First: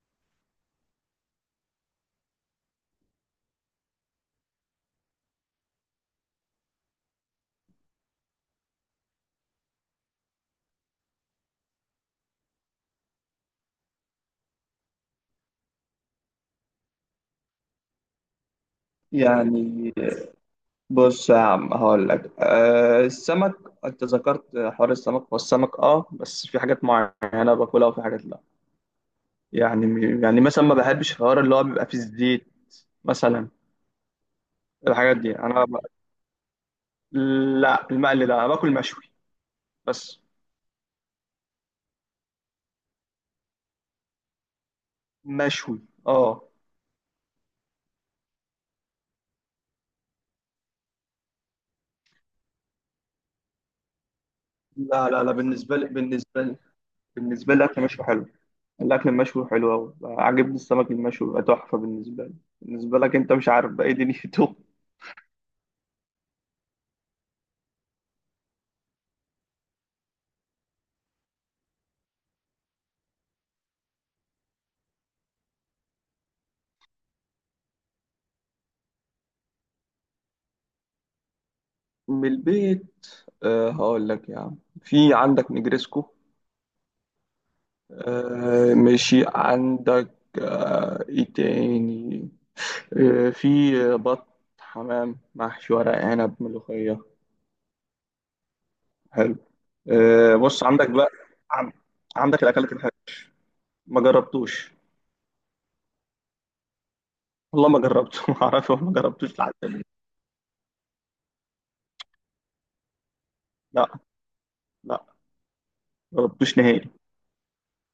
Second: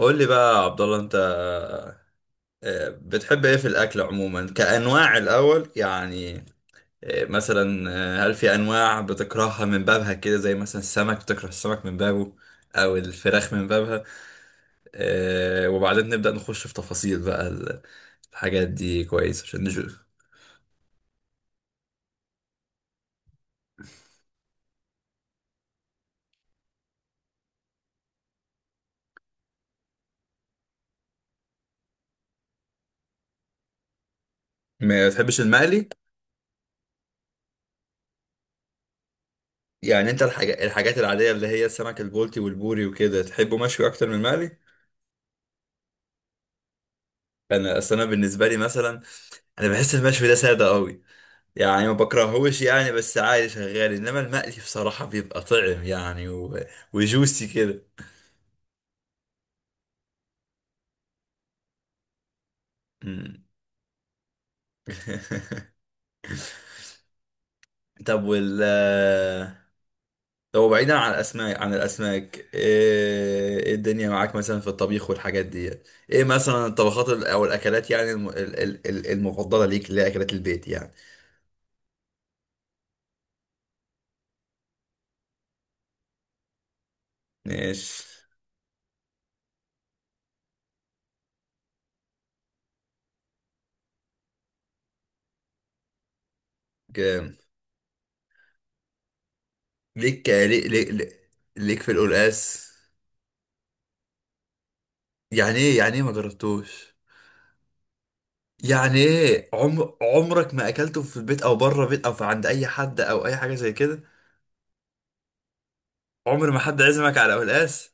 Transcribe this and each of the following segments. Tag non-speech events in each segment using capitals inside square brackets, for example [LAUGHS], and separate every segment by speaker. Speaker 1: قول لي بقى يا عبد الله انت. بتحب ايه في الاكل عموما كانواع الاول يعني؟ مثلا، هل في انواع بتكرهها من بابها كده؟ زي مثلا السمك، بتكره السمك من بابه او الفراخ من بابها؟ وبعدين نبدا نخش في تفاصيل بقى الحاجات دي، كويس عشان
Speaker 2: يعني
Speaker 1: نشوف.
Speaker 2: بص يا عم هقول لك، أه السمك. انت ذكرت حوار السمك، هو السمك اه، بس في حاجات معينه باكلها وفي حاجات لا. يعني مثلا ما بحبش الحوار اللي هو بيبقى فيه زيت مثلا.
Speaker 1: ما
Speaker 2: الحاجات دي
Speaker 1: تحبش
Speaker 2: انا
Speaker 1: المقلي؟
Speaker 2: لا، المقلي ده انا باكل مشوي،
Speaker 1: يعني
Speaker 2: بس
Speaker 1: انت الحاجات العاديه اللي هي السمك البلطي والبوري وكده، تحبه مشوي اكتر من المقلي؟
Speaker 2: مشوي. اه.
Speaker 1: انا اصل بالنسبه لي مثلا، انا بحس المشوي ده ساده قوي، يعني ما بكرهوش يعني، بس عادي شغال، انما المقلي بصراحة
Speaker 2: لا لا لا،
Speaker 1: بيبقى
Speaker 2: بالنسبه
Speaker 1: طعم
Speaker 2: لي،
Speaker 1: يعني
Speaker 2: بالنسبه لي
Speaker 1: و... وجوسي
Speaker 2: بالنسبه لي الاكل
Speaker 1: كده.
Speaker 2: مشوي حلو، الاكل المشوي حلو قوي، عاجبني السمك المشوي بيبقى تحفه بالنسبه لي. بالنسبه لك انت
Speaker 1: مم.
Speaker 2: مش عارف بقى ايه دنيته.
Speaker 1: [LAUGHS] طب وال طب بعيدا عن الاسماك، عن الاسماك، ايه إيه الدنيا معاك مثلا في الطبيخ والحاجات دي؟ ايه مثلا الطبخات او الاكلات، يعني المفضلة ليك، اللي هي اكلات البيت يعني.
Speaker 2: من البيت، أه هقول لك يا عم، في عندك نجريسكو.
Speaker 1: ماشي.
Speaker 2: أه ماشي عندك. أه ايه تاني. أه في بط، حمام، محشي، ورق عنب، ملوخية.
Speaker 1: جام.
Speaker 2: حلو.
Speaker 1: ليك
Speaker 2: أه بص
Speaker 1: ليك
Speaker 2: عندك بقى،
Speaker 1: ليك,
Speaker 2: عن-
Speaker 1: ليك في
Speaker 2: عندك
Speaker 1: القلقاس؟
Speaker 2: الأكلات الحلوة ما جربتوش.
Speaker 1: يعني ايه يعني ايه ما جربتوش؟
Speaker 2: والله ما جربته [LAUGHS] ما اعرفش، ما
Speaker 1: يعني
Speaker 2: جربتوش
Speaker 1: ايه،
Speaker 2: لحد دلوقتي.
Speaker 1: عمرك ما اكلته في البيت او بره بيت او في عند اي حد او اي حاجه زي
Speaker 2: لا
Speaker 1: كده؟
Speaker 2: لا، ما
Speaker 1: عمر ما
Speaker 2: جربتوش نهائي.
Speaker 1: حد عزمك على قلقاس؟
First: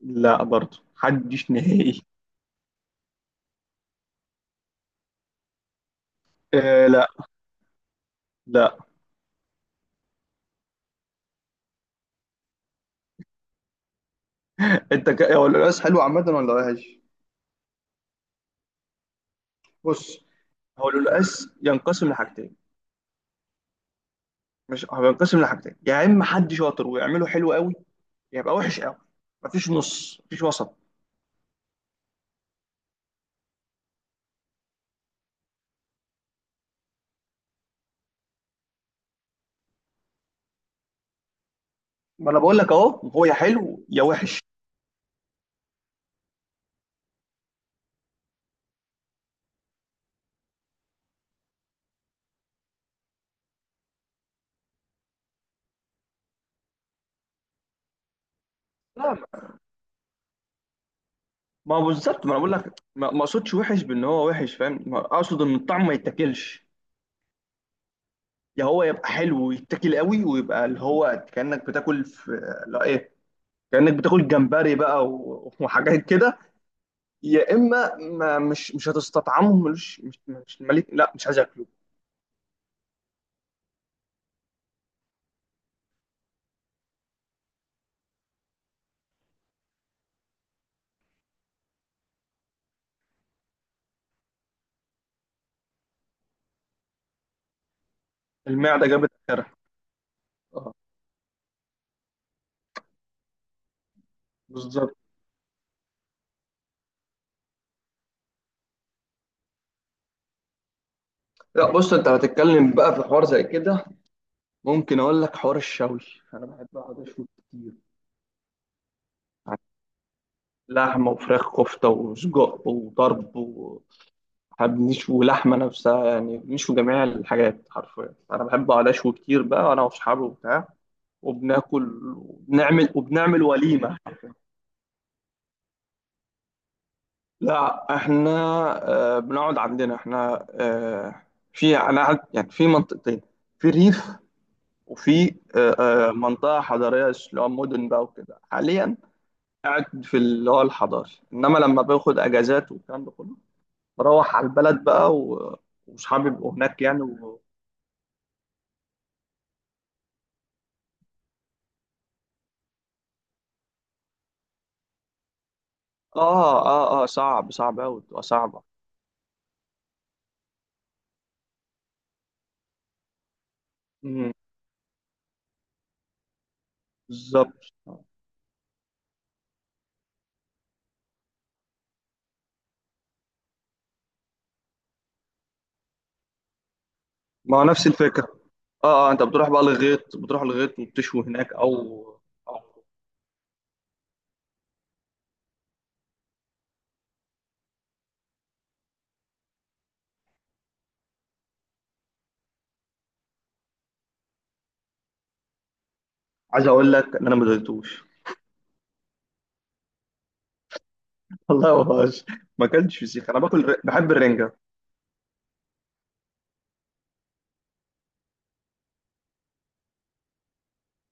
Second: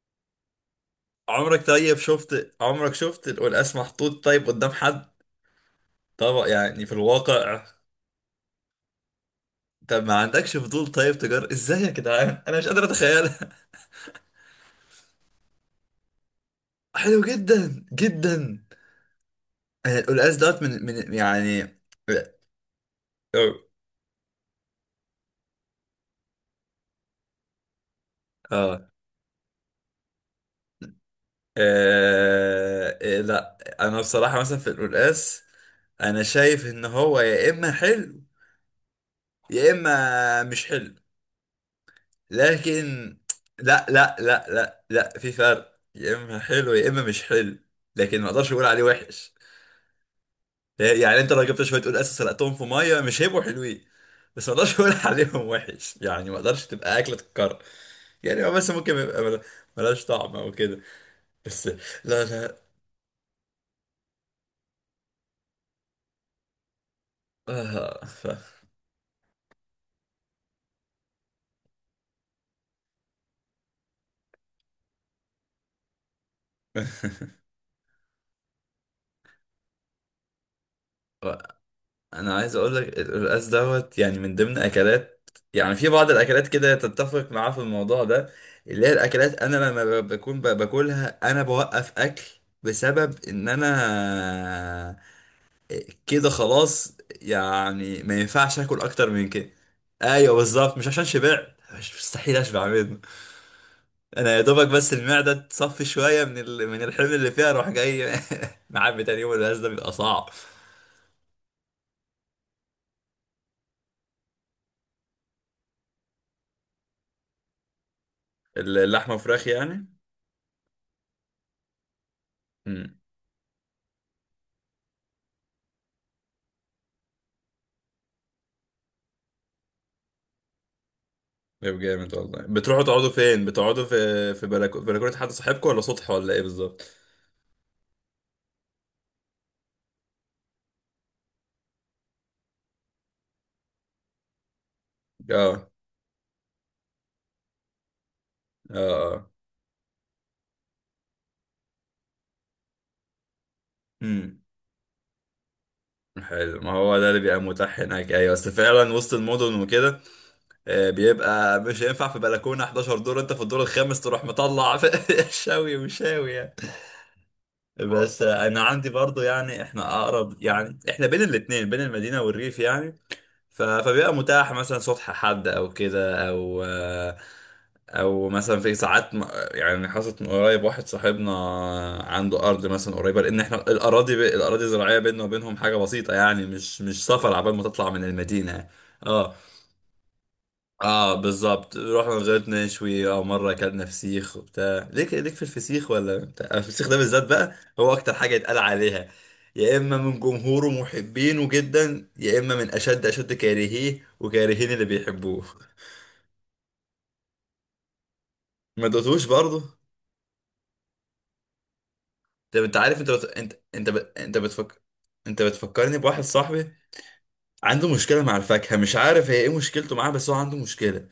Speaker 2: لا برضه حدش
Speaker 1: عمرك طيب
Speaker 2: نهائي.
Speaker 1: شفت عمرك، شفت القلقاس محطوط طيب قدام حد؟ طبعا يعني
Speaker 2: أه
Speaker 1: في
Speaker 2: لا
Speaker 1: الواقع.
Speaker 2: لا،
Speaker 1: طب ما عندكش فضول؟ طيب تجار ازاي يا جدعان، انا مش قادر اتخيلها.
Speaker 2: انت هو القلقاس حلو عامة ولا
Speaker 1: [LAUGHS]
Speaker 2: وحش؟
Speaker 1: حلو جدا جدا. أنا
Speaker 2: بص،
Speaker 1: القلقاس دوت من
Speaker 2: هو
Speaker 1: من
Speaker 2: القلقاس
Speaker 1: يعني،
Speaker 2: ينقسم لحاجتين،
Speaker 1: اه.
Speaker 2: مش هو ينقسم لحاجتين، يا اما حد شاطر ويعمله حلو قوي، يا يبقى وحش
Speaker 1: آه،
Speaker 2: قوي. مفيش نص، مفيش وسط.
Speaker 1: آه، إيه، لا. انا بصراحه مثلا في القلقاس، انا شايف ان هو يا اما حلو يا اما مش حلو،
Speaker 2: ما انا بقول لك اهو،
Speaker 1: لكن
Speaker 2: هو يا حلو
Speaker 1: لا
Speaker 2: يا
Speaker 1: لا
Speaker 2: وحش.
Speaker 1: لا لا لا في فرق، يا اما حلو يا اما مش حلو، لكن ما اقدرش اقول عليه وحش. يعني انت لو جبت شويه قول اساس سلقتهم في ميه، مش هيبقوا حلوين، بس ما اقدرش اقول [LAUGHS] عليهم وحش، يعني ما اقدرش تبقى اكله تتكرر، يعني هو بس ممكن
Speaker 2: لا،
Speaker 1: يبقى ملهاش طعم او كده، بس.
Speaker 2: ما هو
Speaker 1: لا
Speaker 2: بالظبط، ما انا بقول
Speaker 1: لا
Speaker 2: لك، ما اقصدش وحش بان هو وحش، فاهم؟ ما اقصد ان الطعم ما يتاكلش.
Speaker 1: ف...
Speaker 2: يا هو يبقى حلو ويتاكل قوي، ويبقى اللي هو كانك بتاكل في، لا ايه، كانك بتاكل جمبري بقى [LAUGHS] وحاجات كده. يا اما ما مش هتستطعمه، ملوش، مش مليك، لا مش عايز
Speaker 1: [LAUGHS]
Speaker 2: اكله.
Speaker 1: انا عايز اقول لك، القلقاس دوت يعني من ضمن اكلات، يعني في بعض الاكلات كده تتفق معاه في الموضوع ده، اللي هي الاكلات انا لما بكون باكلها انا بوقف اكل، بسبب ان انا كده خلاص، يعني ما ينفعش اكل
Speaker 2: المعده
Speaker 1: اكتر
Speaker 2: جابت
Speaker 1: من كده.
Speaker 2: اخرها.
Speaker 1: ايوه
Speaker 2: اه
Speaker 1: بالظبط، مش عشان شبعت، مش مستحيل اشبع منه، انا يا دوبك بس
Speaker 2: بالظبط.
Speaker 1: المعده تصفي شويه من ال... من الحمل اللي فيها اروح جاي [LAUGHS] معبي تاني يوم. القلقاس ده بيبقى صعب.
Speaker 2: لا بص، انت هتتكلم بقى في حوار زي كده، ممكن اقول لك حوار الشوي. انا بحب اقعد اشوي كتير.
Speaker 1: اللحمه وفراخ يعني؟
Speaker 2: لحمه وفراخ، كفته وسجق وطرب وحب، نشوي لحمه نفسها، يعني بنشوي جميع الحاجات حرفيا. انا بحب اقعد اشوي كتير بقى انا واصحابي وبتاع،
Speaker 1: طيب
Speaker 2: وبناكل
Speaker 1: جامد والله. بتروحوا
Speaker 2: وبنعمل،
Speaker 1: تقعدوا
Speaker 2: وبنعمل
Speaker 1: فين؟ بتقعدوا
Speaker 2: وليمه.
Speaker 1: في بلكونة حد صاحبكم ولا سطح ولا ايه بالظبط؟
Speaker 2: لا احنا، آه بنقعد عندنا احنا، آه في انا يعني في منطقتين، في ريف وفي
Speaker 1: اه،
Speaker 2: منطقة حضرية اللي هو مدن بقى وكده.
Speaker 1: اه،
Speaker 2: حاليا
Speaker 1: اه،
Speaker 2: قاعد في اللي هو الحضاري، إنما لما باخد أجازات والكلام ده كله بروح
Speaker 1: امم.
Speaker 2: على البلد بقى وصحابي بيبقوا
Speaker 1: حلو، ما
Speaker 2: هناك
Speaker 1: هو ده اللي بيبقى متاح هناك، ايوه، بس فعلا وسط المدن وكده بيبقى مش هينفع في بلكونة 11 دور، انت في الدور الخامس تروح مطلع [LAUGHS] شاوي وشاوي يعني.
Speaker 2: آه آه آه، صعب صعب أوي،
Speaker 1: بس
Speaker 2: بتبقى
Speaker 1: انا
Speaker 2: صعبة.
Speaker 1: عندي برضو، يعني احنا اقرب، يعني احنا بين الاتنين بين المدينة والريف يعني، فبيبقى
Speaker 2: مم،
Speaker 1: متاح مثلا صبح حد او كده، او
Speaker 2: بالظبط.
Speaker 1: او مثلا في ساعات يعني حصلت من قريب، واحد صاحبنا عنده ارض مثلا قريبه، لان احنا الاراضي ب... الاراضي الزراعيه بيننا وبينهم حاجه بسيطه يعني، مش سفر عبال
Speaker 2: ما
Speaker 1: ما
Speaker 2: هو نفس
Speaker 1: تطلع من
Speaker 2: الفكرة.
Speaker 1: المدينه.
Speaker 2: آه آه، أنت
Speaker 1: اه
Speaker 2: بتروح بقى للغيط، بتروح للغيط
Speaker 1: اه
Speaker 2: وبتشوي هناك أو
Speaker 1: بالظبط، رحنا وزيت
Speaker 2: أو.
Speaker 1: نشوي، او مره اكلنا فسيخ وبتاع. ليك ليك في الفسيخ ولا بتاع؟ الفسيخ ده بالذات بقى هو اكتر حاجه يتقال عليها، يا اما من جمهوره محبينه جدا يا اما من اشد كارهيه، وكارهين اللي بيحبوه.
Speaker 2: عايز أقول لك إن أنا ما دوقتوش
Speaker 1: ما دوتوش برضه؟
Speaker 2: [LAUGHS] والله ما بهزر.
Speaker 1: طب
Speaker 2: ما
Speaker 1: انت عارف،
Speaker 2: أكلتش
Speaker 1: انت
Speaker 2: فسيخ، أنا باكل بحب
Speaker 1: انت
Speaker 2: الرنجة.
Speaker 1: بتفكر، انت بتفكرني بواحد صاحبي عنده مشكله مع الفاكهه، مش عارف هي ايه مشكلته معاها، بس هو عنده مشكله،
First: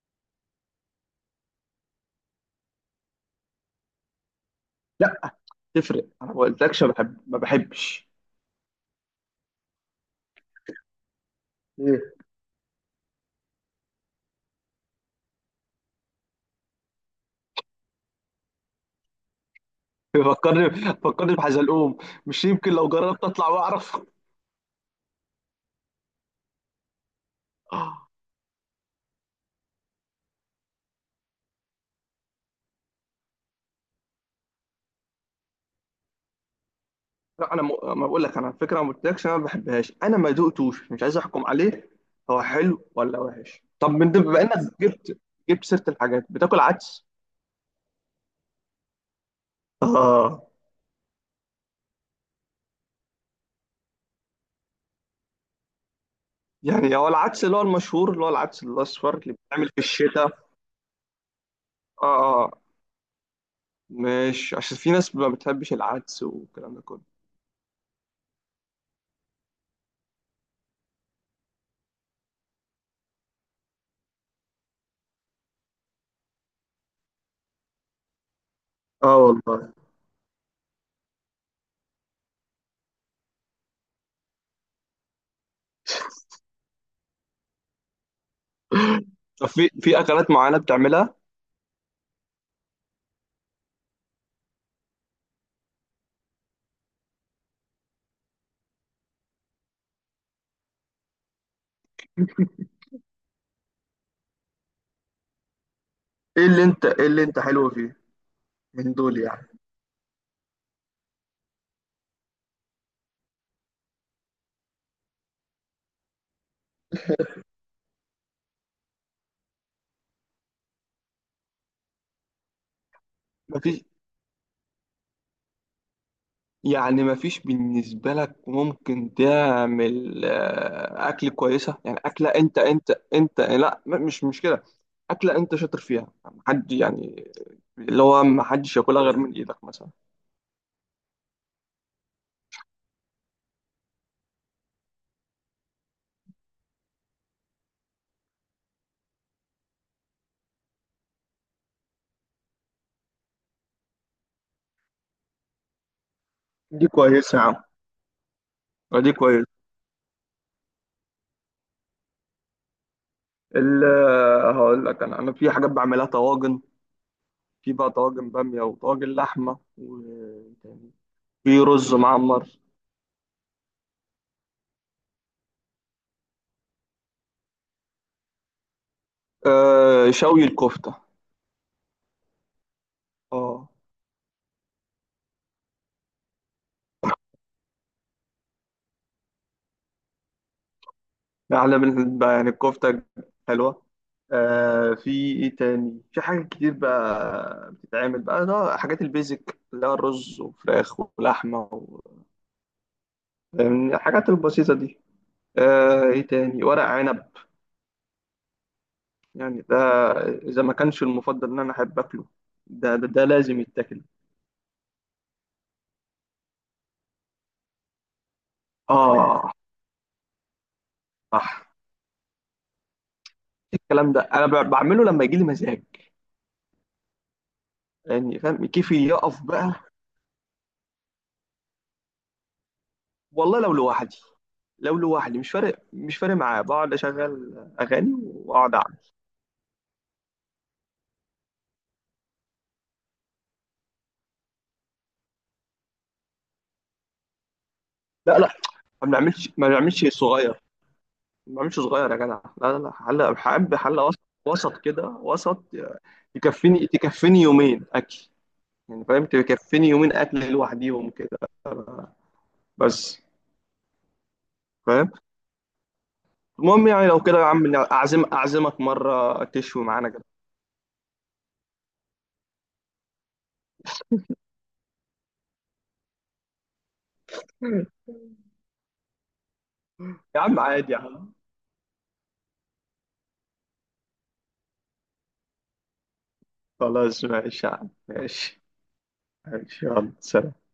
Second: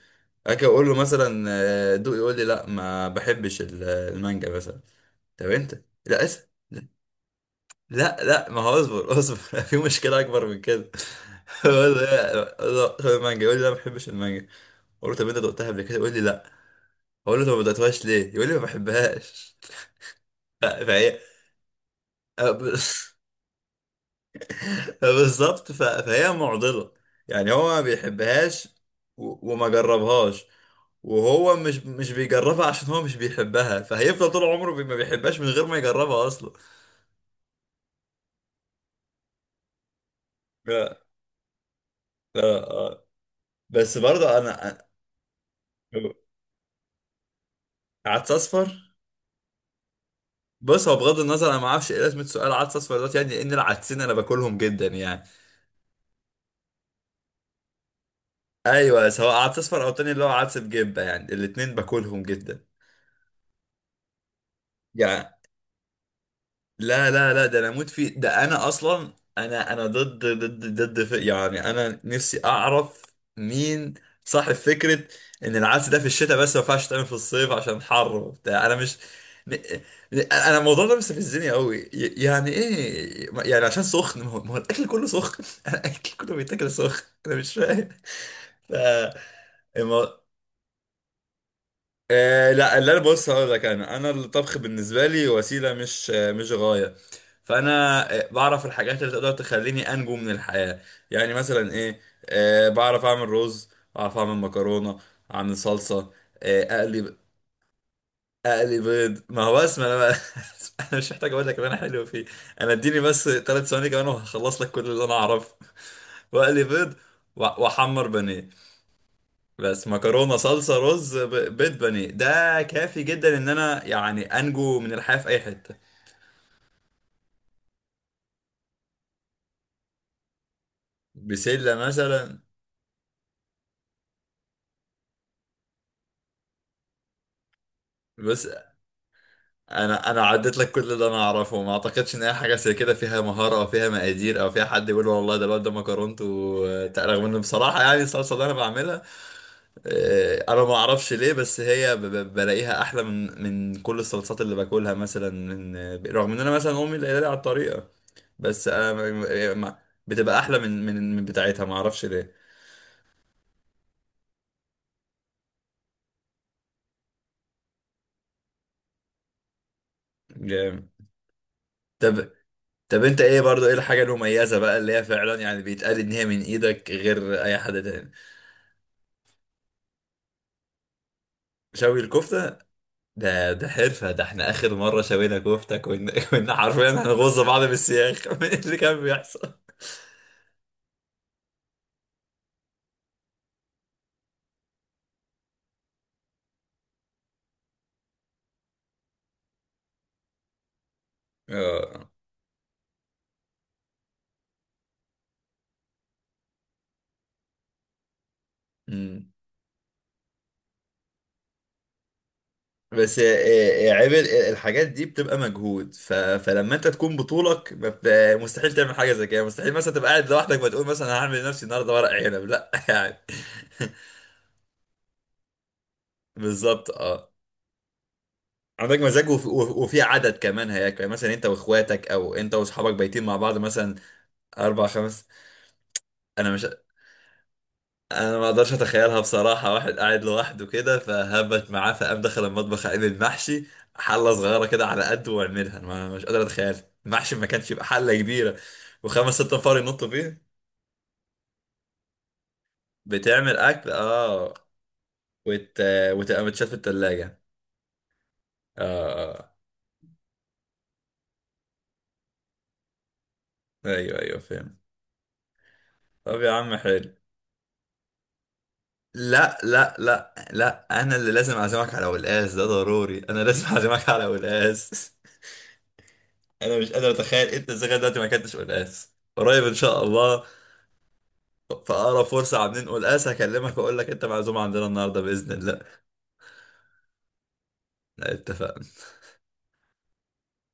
Speaker 1: اجي اقول له مثلا دوق، يقول لي لا ما بحبش المانجا مثلا.
Speaker 2: لا
Speaker 1: طب انت،
Speaker 2: تفرق،
Speaker 1: لا
Speaker 2: أنا ما
Speaker 1: اسف،
Speaker 2: قلتلكش
Speaker 1: لا،
Speaker 2: بحب ما بحبش
Speaker 1: ما هو اصبر اصبر [LAUGHS] في مشكلة اكبر من كده. [LAUGHS] هو
Speaker 2: ايه.
Speaker 1: ده خد المانجا يقول لي لا ما بحبش المانجا، اقول له طب انت دقتها قبل كده؟ يقول لي لا. اقول له طب ما دقتهاش ليه؟ يقول لي ما بحبهاش. [LAUGHS]
Speaker 2: فكرني،
Speaker 1: فهي
Speaker 2: فكرني بحزلقوم، مش
Speaker 1: أه،
Speaker 2: يمكن
Speaker 1: ب-
Speaker 2: لو جربت اطلع واعرف.
Speaker 1: [LAUGHS] بالظبط، فهي معضلة، يعني هو ما بيحبهاش و- وما جربهاش، وهو مش بيجربها عشان هو مش بيحبها، فهيفضل طول عمره ما بيحبهاش من غير ما يجربها اصلا.
Speaker 2: لا انا ما بقول لك انا على فكره، ما قلتلكش انا ما بحبهاش، انا ما دقتوش،
Speaker 1: لا
Speaker 2: مش عايز احكم عليه هو
Speaker 1: لا
Speaker 2: حلو ولا وحش. طب
Speaker 1: بس
Speaker 2: من ده،
Speaker 1: برضه
Speaker 2: بما انك
Speaker 1: انا
Speaker 2: جبت جبت سيره الحاجات، بتاكل عدس؟
Speaker 1: عدس اصفر.
Speaker 2: اه.
Speaker 1: بص، هو بغض النظر، انا ما اعرفش ايه لازمه سؤال عدس اصفر دلوقتي، يعني لان العدسين انا باكلهم جدا يعني،
Speaker 2: يعني هو العدس اللي هو المشهور اللي هو العدس
Speaker 1: ايوه
Speaker 2: الاصفر
Speaker 1: سواء
Speaker 2: اللي
Speaker 1: عدس
Speaker 2: بيتعمل في
Speaker 1: اصفر او تاني اللي هو
Speaker 2: الشتاء.
Speaker 1: عدس بجبه، يعني الاتنين
Speaker 2: اه
Speaker 1: باكلهم
Speaker 2: اه،
Speaker 1: جدا
Speaker 2: مش عشان في ناس ما
Speaker 1: يعني.
Speaker 2: بتحبش العدس والكلام ده
Speaker 1: لا
Speaker 2: كله.
Speaker 1: لا لا ده انا اموت فيه، ده انا اصلا انا ضد يعني انا نفسي اعرف مين صاحب فكرة ان العدس ده في الشتاء بس ما ينفعش تعمل في الصيف عشان حر وبتاع. انا مش
Speaker 2: اه
Speaker 1: م-
Speaker 2: والله.
Speaker 1: انا الموضوع ده مستفزني قوي، يعني ايه يعني عشان سخن، ما هو الاكل كله سخن، [LAUGHS] الاكل كله بيتاكل سخن، انا مش فاهم. ف،
Speaker 2: طب في في اكلات معينه بتعملها؟
Speaker 1: لا، اللي انا، بص هقول لك، انا الطبخ بالنسبه لي وسيله، مش مش غايه، فانا بعرف الحاجات اللي تقدر تخليني انجو من الحياه، يعني مثلا ايه؟ بعرف اعمل رز، بعرف اعمل مكرونه، اعمل صلصه،
Speaker 2: ايه اللي انت، ايه
Speaker 1: اقلي،
Speaker 2: اللي انت حلو فيه
Speaker 1: اقلي
Speaker 2: من دول
Speaker 1: بيض، ما هو
Speaker 2: يعني؟
Speaker 1: بس ما انا بقى [LAUGHS] انا مش محتاج اقول لك ان انا حلو فيه، انا اديني بس ثلاث ثواني كمان وهخلص لك كل اللي انا اعرفه، [LAUGHS] واقلي بيض واحمر بانيه، بس. مكرونه، صلصه، رز، بيض، بانيه، ده كافي جدا ان انا
Speaker 2: مفيش؟
Speaker 1: يعني انجو من الحياه في اي حته.
Speaker 2: يعني مفيش بالنسبة لك ممكن تعمل أكل
Speaker 1: بسله
Speaker 2: كويسة، يعني أكلة
Speaker 1: مثلا.
Speaker 2: أنت، أنت لا مش مش كده، أكلة أنت شاطر فيها، حد يعني، اللي هو ما
Speaker 1: بس
Speaker 2: حدش ياكلها غير من إيدك مثلا.
Speaker 1: انا عديت لك كل اللي انا اعرفه، ما اعتقدش ان اي حاجه زي كده فيها مهاره او فيها مقادير او فيها حد يقول والله ده الواد ده مكرونته، رغم ان بصراحه يعني الصلصه اللي انا بعملها، انا ما اعرفش ليه، بس هي بلاقيها احلى من كل الصلصات اللي باكلها مثلا، من رغم ان انا مثلا
Speaker 2: دي
Speaker 1: امي اللي قايله لي على
Speaker 2: كويسة يا عم،
Speaker 1: الطريقه، بس انا
Speaker 2: دي كويسة.
Speaker 1: بتبقى احلى من بتاعتها، ما اعرفش ليه.
Speaker 2: هقول لك أنا، أنا في حاجات بعملها طواجن، في بقى طواجن بامية وطواجن لحمة،
Speaker 1: جامد.
Speaker 2: وفي رز
Speaker 1: طب
Speaker 2: معمر.
Speaker 1: طب انت ايه برضو، ايه الحاجه المميزه بقى اللي هي فعلا يعني بيتقال ان هي من ايدك غير اي حد تاني؟
Speaker 2: آه، شوي الكفتة.
Speaker 1: شوي الكفتة. ده ده
Speaker 2: اه،
Speaker 1: حرفة، ده احنا آخر مرة شوينا كفتة كنا [LAUGHS] كنا حرفيا هنغز بعض بالسياخ [LAUGHS] من اللي كان بيحصل.
Speaker 2: ده احلى من بقى يعني، الكفته حلوه. آه، في ايه تاني. في حاجات كتير بقى بتتعمل بقى، ده حاجات البيزك اللي هو الرز وفراخ ولحمه
Speaker 1: اه.
Speaker 2: يعني الحاجات البسيطه دي. آه ايه تاني، ورق عنب،
Speaker 1: أمم.
Speaker 2: يعني ده اذا ما كانش المفضل ان انا احب اكله، ده ده,
Speaker 1: بس
Speaker 2: ده لازم يتاكل.
Speaker 1: عيب الحاجات دي بتبقى مجهود، فلما انت تكون بطولك ما بت... مستحيل تعمل حاجة زي كده،
Speaker 2: اه
Speaker 1: مستحيل مثلا تبقى قاعد لوحدك ما تقول مثلا أنا هعمل لنفسي
Speaker 2: صح،
Speaker 1: النهارده ورق عنب، لا [LAUGHS] يعني.
Speaker 2: الكلام ده انا بعمله لما يجي لي مزاج،
Speaker 1: بالظبط اه.
Speaker 2: يعني فاهم كيفي
Speaker 1: عندك مزاج
Speaker 2: يقف بقى.
Speaker 1: وفي عدد كمان هياكل، يعني مثلا انت واخواتك او انت واصحابك بايتين مع بعض
Speaker 2: والله لو
Speaker 1: مثلا،
Speaker 2: لوحدي،
Speaker 1: اربع
Speaker 2: لو
Speaker 1: خمس.
Speaker 2: لوحدي مش فارق، مش فارق
Speaker 1: انا
Speaker 2: معايا،
Speaker 1: مش،
Speaker 2: بقعد اشغل اغاني
Speaker 1: انا ما اقدرش
Speaker 2: واقعد اعمل.
Speaker 1: اتخيلها بصراحه، واحد قاعد لوحده كده فهبت معاه فقام دخل المطبخ عامل المحشي حله صغيره كده على قده واعملها، أنا ما مش قادر اتخيل. المحشي ما كانش يبقى حله
Speaker 2: لا لا،
Speaker 1: كبيره
Speaker 2: ما
Speaker 1: وخمس
Speaker 2: بنعملش،
Speaker 1: ست
Speaker 2: ما
Speaker 1: نفار
Speaker 2: بنعملش
Speaker 1: ينطوا
Speaker 2: صغير،
Speaker 1: فيه؟
Speaker 2: ما بنعملش صغير يا جدع، لا لا لا، حل
Speaker 1: بتعمل
Speaker 2: بحب
Speaker 1: اكل
Speaker 2: حل وسط،
Speaker 1: اه،
Speaker 2: وسط كده، وسط.
Speaker 1: وت... وتبقى متشال في
Speaker 2: تكفيني، تكفيني
Speaker 1: التلاجة.
Speaker 2: يومين اكل، يعني
Speaker 1: اه،
Speaker 2: فاهم،
Speaker 1: اه،
Speaker 2: تكفيني يومين اكل لوحديهم كده بس،
Speaker 1: ايوه ايوه فاهم.
Speaker 2: فاهم.
Speaker 1: طب يا عم
Speaker 2: المهم يعني
Speaker 1: حلو.
Speaker 2: لو كده يا عم، اعزم اعزمك مره
Speaker 1: لا
Speaker 2: تشوي
Speaker 1: لا
Speaker 2: معانا كده.
Speaker 1: لا لا انا اللي لازم اعزمك على قلقاس، ده ضروري، انا لازم [LAUGHS] اعزمك على قلقاس. [LAUGHS] انا مش قادر اتخيل انت ازاي لغاية دلوقتي ما اكلتش قلقاس، قريب ان شاء
Speaker 2: يا
Speaker 1: الله.
Speaker 2: عم عادي يا عم.
Speaker 1: فأقرب فرصة عم ننقل قاس هكلمك وأقول لك أنت معزوم عندنا النهاردة بإذن الله.
Speaker 2: خلاص ماشي يا عم، ماشي،
Speaker 1: اتفق.
Speaker 2: ماشي، يلا سلام.